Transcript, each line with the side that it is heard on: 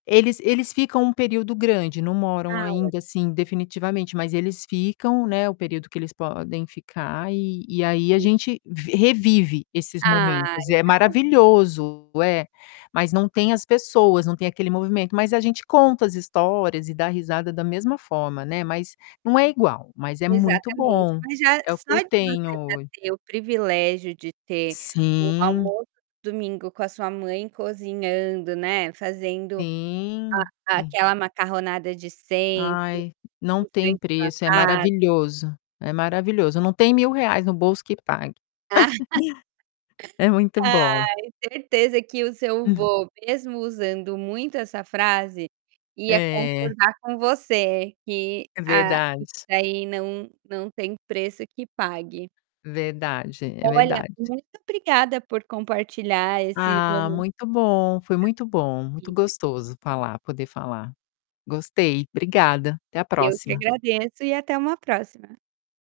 left: Eles eles ficam um período grande, não moram
right: Ah, olha.
left: ainda assim definitivamente, mas eles ficam, né, o período que eles podem ficar, e e aí, a
right: E
left: gente vi revive esses momentos.
right: Ai,
left: É
right: [unintelligible]
left: maravilhoso, é, mas não tem as pessoas. Não tem aquele movimento, mas a gente conta as histórias e dá risada da mesma forma, né, mas não é igual, mas é muito
right: Exatamente,
left: bom.
right: mas já
left: É o que
right: só
left: eu
right: de você já
left: tenho ho
right: ter o privilégio de ter o
left: Sim.
right: almoço de domingo com a sua mãe cozinhando, né, fazendo
left: Sim,
right: a
left: sim.
right: aquela macarronada de sempre
left: Ai, não
right: em
left: tem
right: frente sua
left: preço. É
right: ca
left: maravilhoso. É maravilhoso. Não tem R$1000 no bolso que pague. É muito
right: Ai,
left: bom.
right: certeza que o seu
left: Hum.
right: vô, mesmo usando muito essa frase, ia
left: É.
right: concordar com você que
left: É
right: a isso
left: verdade.
right: daí não não tem preço que pague.
left: Verdade, é
right: Olha,
left: verdade.
right: muito obrigada por compartilhar esse
left: Ah,
right: momen
left: muito bom. Foi muito bom, muito
right: [unintelligible]
left: gostoso falar poder falar. Gostei, obrigada. Até a
right: Eu que
left: próxima.
right: agradeço e até uma próxima.